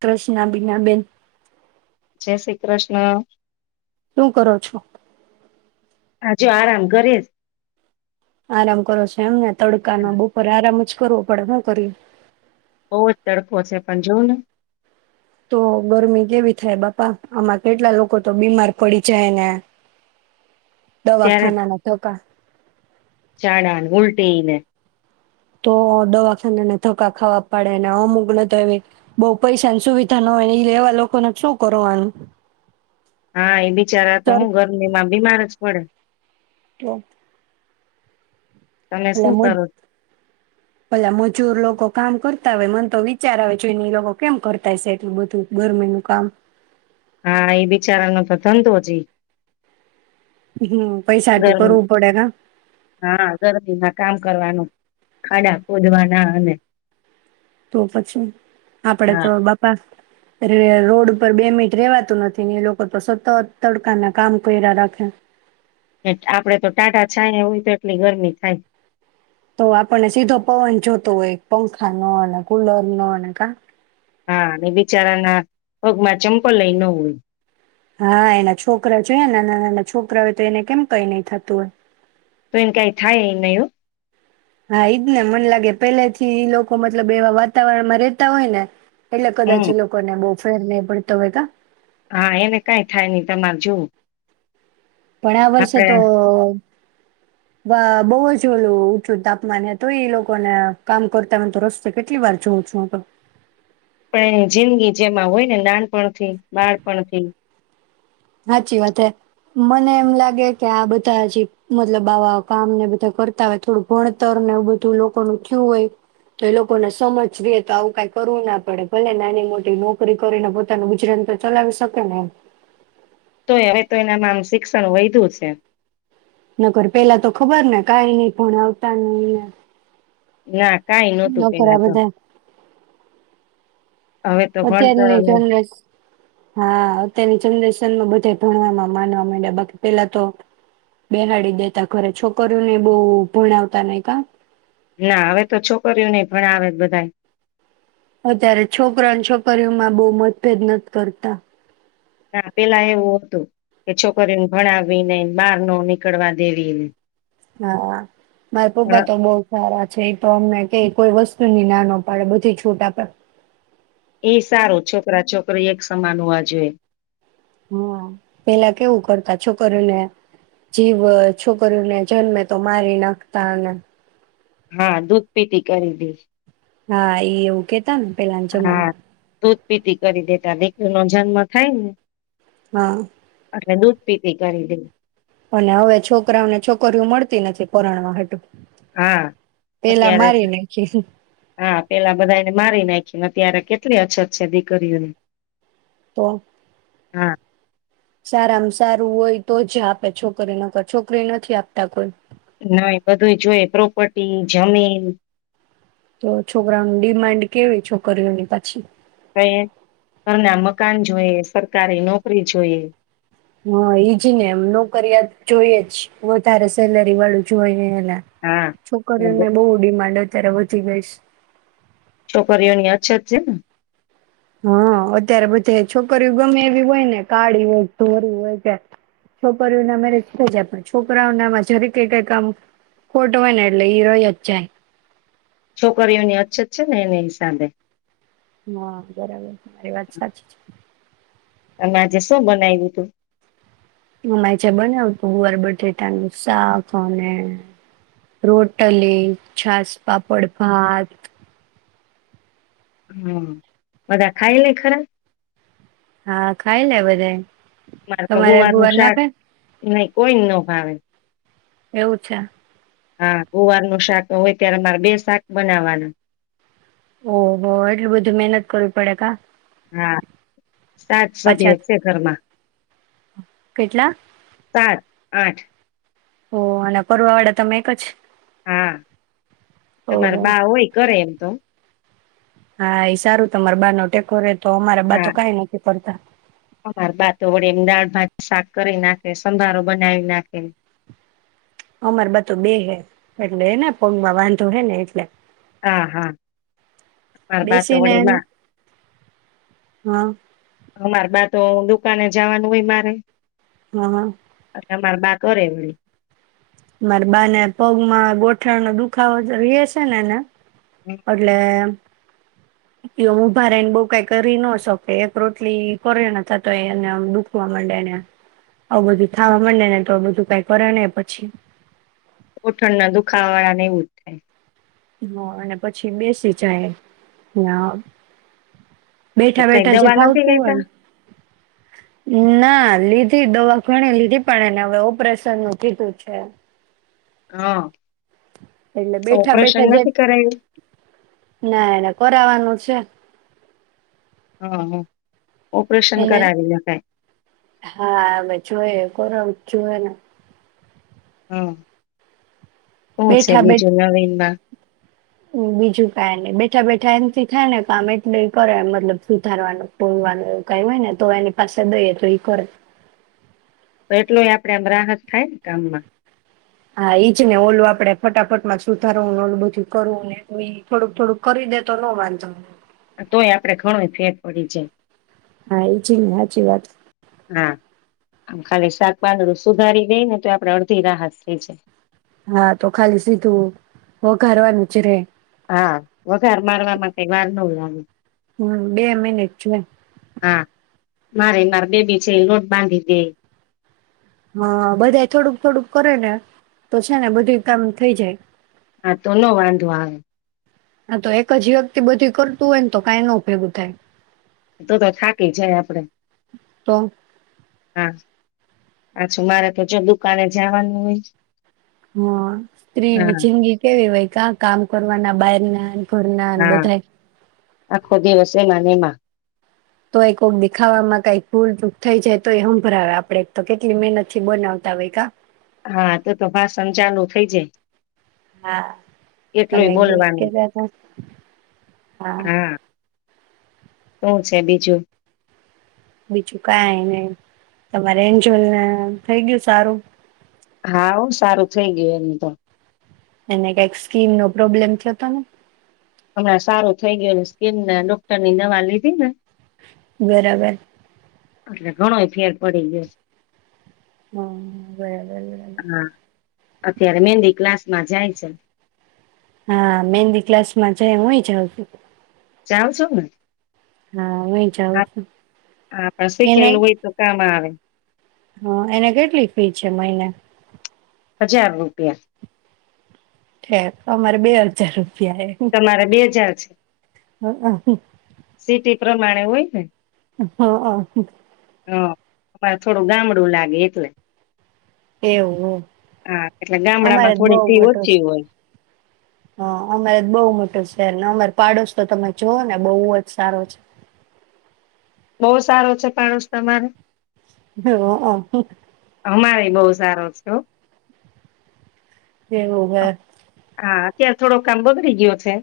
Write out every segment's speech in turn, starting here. કૃષ્ના બીના બેેન. જય શ્રી કૃષ્ણ. શું કરો છો? હા જો આરામ કરીએ. આરામ કરો છો એમને? તડકા ના બપોરે આરામ જ કરવું પડે ભાઈ બધુંય બહુ જ તડકો છે, પણ જુઓને! તો ગરમી કેવી થાય, બાપા! આમાં કેટલા લોકો તો બીમાર પડી જાયને. ત્યારે દવાખાનાના ધક્કા ઝાડા ને ઉલટી ને તો દવાખાનાને ધક્કા ખાવા પડે ને, અમુક ને તો એવી બહુ પૈસાની સુવિધા ના હોય ને, એવા લોકોને શું કરવાનું? હા, એ બિચારા તો હું ગરમીમાં બીમાર જ પડે. તો. તમે શું પેલા મ કરો ઓલા મજૂર લોકો કામ કરતા હોય, મન તો વિચાર આવે જોઈને એ લોકો કેમ કરતા હશે એટલું બધું ગરમી નું કામ? હા, એ બિચારાનો તો ધંધો જ ઈ. હમ પૈસાટું ગરમી કરવું પડે કા હા ગરમીમાં કામ કરવાનું. ખાડા ખોદવાના અને તો પછી, આપડે હા તો બાપા! રોડ ઉપર બે મિનિટ રેવાતું નથી ને, એ લોકો તો સતત તડકાના કામ કર્યા રાખે. આપડે તો ટાંઢા છાયા હોય, તો એટલી ગરમી થાય. તો આપણને સીધો પવન જોતો હોય, પંખાનો, કુલર નો, અને કા.. હા, અને બિચારાના પગમાં ચંપલ એ ન હોય હા, એના છોકરા જોયા નાના નાના છોકરા હોય તો એને કેમ કંઈ નઈ થતું હોય? તો એને કંઈ થાય એ નઈ હો હા, ઈજ ને. મને લાગે, પેલે થી લોકો મતલબ એવા વાતાવરણ માં રહેતા હોય ને. એટલે કદાચ હમ એ લોકો ને બહુ. ફરક ના પડતો હોય કા હા, એને કંઈ થાય નહીં. તમારે જોવું. પણ આ વર્ષે આપડે તો. બહુ જ ઓલું, ઊંચું તાપમાન હતું એઈ લોકોને કામ કરતા હોય, તો રસ્તે કેટલી વાર જોઉં છું, હું તો પણ એની જિંદગી જેમાં હોય ને, નાનપણથી, બાળપણથી. સાચી વાત. હા, મને એમ લાગે કે આ બધા હજી, મતલબ આવા કામ ને બધા કરતા હોય. થોડું ભણતર ને એવું બધું લોકોનું થયું હોય, તો એ લોકોને સમજ રહે, તો આવું કઈ કરવું ના પડે. ભલે નાની મોટી નોકરી કરીને પોતાનું ગુજરાન તો ચલાવી શકે ને, એમ. તોય હવે તો એનામાં આમ શિક્ષણ વધ્યું છે. નકર પેલા તો ખબર ને કઈ નહી પણ આવતા ન ના. કંઈ નહોતું પેલા તો. હવે તો ભણતર અત્યારની ને જનરેશન હા, અત્યારની જનરેશન. બધાએ ભણવામાં માનવા માં આ બાકી પેલા તો બેહડી દેતા ઘરે છોકરીઓને બહુ ભણાવતા નહ કા. ના હવે તો છોકરીઓ નહી પણ આવે બધા અત્યારે છોકરા અને છોકરીઓમાં બહુ મતભેદ નથી કરતા. પેલા એવું હતું કે છોકરીને ભણાવી ને બહાર ન નીકળવા દેવીને. હા, મારા પપ્પા પણ તો બહુ સારા. તો અમને કે કોઈ વસ્તુ ની નાનો પડે, બધી છૂટ આપે. એ સારો છોકરા છોકરી એક સમાન હોવા જોએ. હા પેલા કેવું કરતા છોકરોને જીવ છોકરીને જન્મે તો મારી નાખતાને. હા દૂધ પીતી કરી દી. હા એ એવું કેતા ને પેલા જમમાં. દૂધપીતી કરી દેતા દીકરી નો જન્મ થાય ને. હા. એટલે દૂધ પીતી કરી દે. અને હવે છોકરાઓને છોકરીઓ મળતી નથી પરરણવા હટું. હા અત્યારે નાખી હા પેલા બધાને મારી નાખ. અત્યારે કેટલી અછત છે દીકરીઓની. તો. હા. સારામાં સારું હોય તો જ આપે છોકરી નકર છોકરી નથી આપતા કોઈ. નાહી બધું જોય પ્રોપર્ટી જમીન. તો છોકરાનું ડિમાન્ડ કેવી છોકરીઓની પછી. ક ઘરના મકાન જોઈએ સરકારી નોકરી જોઈએ. હા ઈજ ને એમ નોકરીિયા જોઈએ જ વધારે સેલરી વાળું જોઈ. હા છોકરીઓને બહુ ડિમાન્ડ હતી. અતિયારે વઘી ગઈશ. છોકરીઓની અછત છે ને. હા અત્યારે બધે છોકરીઓ ગમે એવી હોય ને કાળી હોયો ધોળી હોય કે છોકરીઓનેરે જાય પણ છોકરાઓ નામાં જરી કઈ કઈ આમ ખોટ હોય ને એટલે ઈ રહ્યા જ જાય. છોકરીઓની અછત છે ને એની હિસાબે. હા બરાબર મારી વાત સાચી છે. અમે આજે શું બનાવ્યું તું. અમાં જે બનાવ હતુ ગુવાર બટેટાનું શાક અને રોટલી છાસ પાપડ ભાત. હમ બધા ખાય લને ખરા. હા ખાઈ લે બધાઈ. અરે તો ગુવા નું શાક ન કોઈ ન ભાવે. એવું છે હા ગુવારનું શાક હોય ત્યારે મારે બે શાક બનાવવાના. ઓહ બોહ એટલું બધું મહેનત કરવી પડે કા. હા સાત પાછા સભ્યો છે ઘરમાં કેટલા સાત. આઠ. ઓ અને કરવા વાળા તમે એક જ. હા તમારે ઓહો બા હોય ઘરે એમ તો. હા એ સારું તમાર બા ન ટેકો રે - - તો અમારા બાતો હા કાંઈ નોતું કરતા અમાર [unintelligible] દાળ ભા શાક કરી નાખે સંભારો બનાવી નાખે. અમાર બધું બે હે એટલે હે ને પગમાં વાંધો હે ને એટલે. હા, હા અમાર બાં તો બેસીને વળી એમ. માં, હા અમાર બા તો દુકાને જાવાનું હોય મારે. હા, હા. એટલે અમાર બા કરે હે. મારે બાને પગમાં ગોઠણનો દુખાવો તો રયે સે ને એને. અટલે એ ઉભા રહીને બઉ કાઈ કરી ન શકે, એક રોટલી કરે ને ત્યા તો એને આમ દુખવા મંડે ને આવું બધું થાવા મંડે ને તો બધું કાઈ કરે નહી પછી. ગોઠણના દુખાવા વાળા ને એવું જ થાય. હા અને પછી બેસી જાય, ના તો બેઠા કઈ બેઠા જે દવા નથી ફાવતું હોય લેતા ન, ના લીધી દવા ઘણી લીધી પણ એને હવે ઓપરેશનનું કીધું છે. હા. એટલે તો ઓપરેશન બેઠા-બેઠા જ એન, નથી કરાયું ના એને કરાવાનું અચ્છા. હા, હા. ઓપરેશન એને કરાવી નખાય હા હવે જોઈએ કરાવી જોએને હા. શું છે બેઠા-બેઠ, બીજું નવીનમાં બીજું કાઈ નહીં બેઠા-બેઠ ઠા એનથી થાય ને કામ એટલું ઈ કરે મતલબ સુધારવાનું કોરવાનુ એવું કાઈ હોય ને તો એની પાસે દઈએ તો ઈ કરે. એટલુંય આપડે આમ રાહત થાય ને કામમાં. હા ઈજ ને ઓલું આપડે ફટાફટ માં સુધારવુ ને ઓલું બધું કરવું ને તો ઈ થોડુંક-થોડુંક કરી દે તો નો વાંધો તોય આપડે ઘણુંય ફેર પડી જાય. હા ઈ છે ને હાચી વાત. હા ખાલી શાક પાંદડું સુધારી દઈ ને તોય આપડે અડધી રાહત થઈ જાય. હા તો ખાલી સીધું વઘારવવાનું જ રે. હા વઘાર મારવામાં કાઈ વાર ન લાગે. હમ્મ બે મિનિટ જોઈ. મારેય માર બેબી છે ઈ લોટ બાંધી દેય. હા બધાય થોડુંક-થોડુંક કરે ને તો છે ને બધુંય કામ થઈ જાય. હા તો ન વાંધો આવે. આ તો એક જ વ્યક્તિ બધી કરતું હોય ને તો કાઈ ન ભેગું થાય. તો તો થાકી જાય આપડે તો હા. પાછું મારે તો જો દુકાને જાવાનું હોય હા સ્ત્રીની હા જિંદગી કેવી હોય કા કામ કરવાના બાઈરના. હા આખો દિવસે એમાં ને એમાં. તોયે કોકે ડી ખાવામાં કય ભૂલચૂક થાઈ જાય તોયે હભળાવે આપડે કેટલી મહેનતથી બનાવતા હોય કા. હા તો તો ભાષણ ચાલુ થઇ જ હા તમે એટલુંય એક દિવસ બોલવાનું કેતા હતા હા. શું છે બીજું. બીજું કાંઈ નય તમારે એન્જોલ ને થઈ ગયું સારું. હા હો સારું થઈ ગયું એનું તો એને કઈ સ્કીન નો પ્રોબ્લેમ થતો ને હમણાં સારું થઈ ગયુ સ્કીિનના ડોક્ટરની દવા લીધી ને બરાબર એટલે ઘણોયે ફેર પડી ગયો હા બરાબર બરાબર છે હા અત્યારે મેંદી ક્લાસ મા જાય છે હા મેંદી ક્લાસ માં જાયે હુંય જાઉં જાવ છો ને હા હુંય જાઉં છું આપ શખેલું હોય તો કામ આવે હા એને કેટલી ફી છે મહિને હજાર રૂપિયા ઠેક અમારે બે હજાર રૂપિયા તમારે બે હજાર છે એ - -સિટી પ્રમાણે હોય ને હા હ અમારે થોડું ગામડું લાગે એટલે એવું હા એટલે અમારે ગામડામાં જ બહુ થોડી ફી મોટો ઓછી હોય. હ અમારે તો બહુ મોટો છે, ને અમાર પાડોશી તમે જોઓ ને બહુ જ સારો છે. બહુ સારો છે, પાડોશ તમારો? એ અઅ અમારેય બહુ સારો છે હો. એવું હે. ત્યાં થોડો કામ બગડી ગયો છે.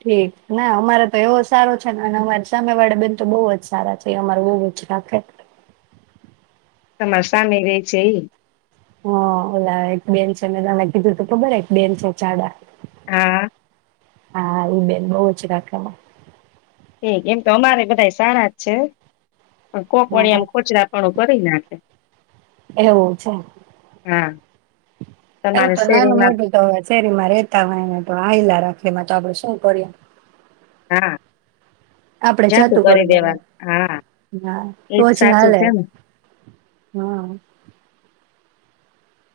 ઠીક, ના અમારે તો એવો સારો છે ને અને અમારે સામે વાળા બેન તો બહુ જ સારા છે, એ અમારું બહું જ રાખે. તમાર સામે રહે છે ઈ? હા ઓલા એક બેન છે, મે તમને કીધું તું ખબર એક બેન છે જાડા. હા. હા એ બેન બઉ જ રાખે અમા એ એમ તો અમારે બધા સારા જ છે. પણ કોક વારી આમ હ [unintelligible] કરી નાખે. એવું છે. હા એવું તમારે તો નાનું શેરીમાં મોટું તો હવે શેરીમાં રહેતા હોય ને તો હાયલા રાખે અમારે. તો આપણે શું કરીએ હા. આપડે જાતું કરી દેવાનું, હા તો એજ જ સાચું હાલે છે ને હા.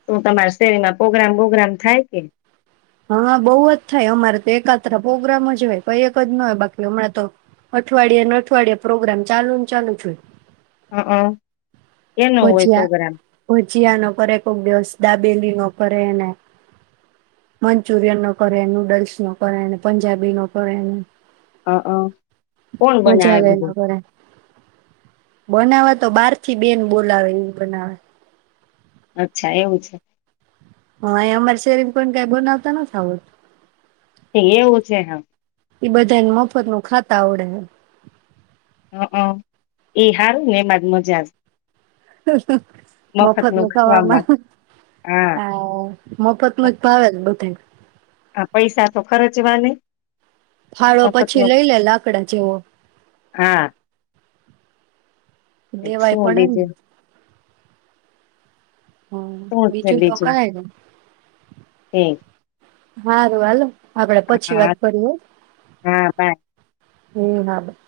શું તમારા શેરીમાં પોગ્રામ બોગ્રામ થાય કે? હા બહુ જ થાય અમારે તો એકાત્ર પ્રોગ્રામ જ હોય કઈ જ ન હોય બાકી હમણાં તો અઠવાડિયે ને અઠવાડયિયા પ્રોગ્રામ ચાલુ જ હોય. હા હા. પહોચ્યા પહોચ્યા ન કર કોક દિવસ ડાબ ડેલી નો કરેને, મંચુરિયન નો કરે, નૂડલ્સ નો કરેને, પંજાબી નો કરેને અ હ કોણ મજા બનાવે બધું બનાવવા તો બાર થી બેન બોલાવે ઈ બનાવે. અચ્છા એવું છે. હા આયા અમારા શેરીમાં કોઈને કઈ બનાવતા નથી આવડતુ. એવું છે હવ. એ બધાને મફત નું ખાતા આવડે હે. હકન ઈ હારું ને એમાં જ મજા સ. હ. મફત નું ખાવામાં ખવામાં હા આ મફતનું જ ભાવે છે બધાને. હ પૈસા તો ખર્ચવા નઈ. ફાળો પછી લઈ લે લાકડા જેવો. ઠેક શુ દેવાય પડે ને બીજું? હા શું બીજું તો કાય નય. ઠેક. હારું હાલો. આપડે પછી વાત કરી હો. હા બાય હમ હા બાય.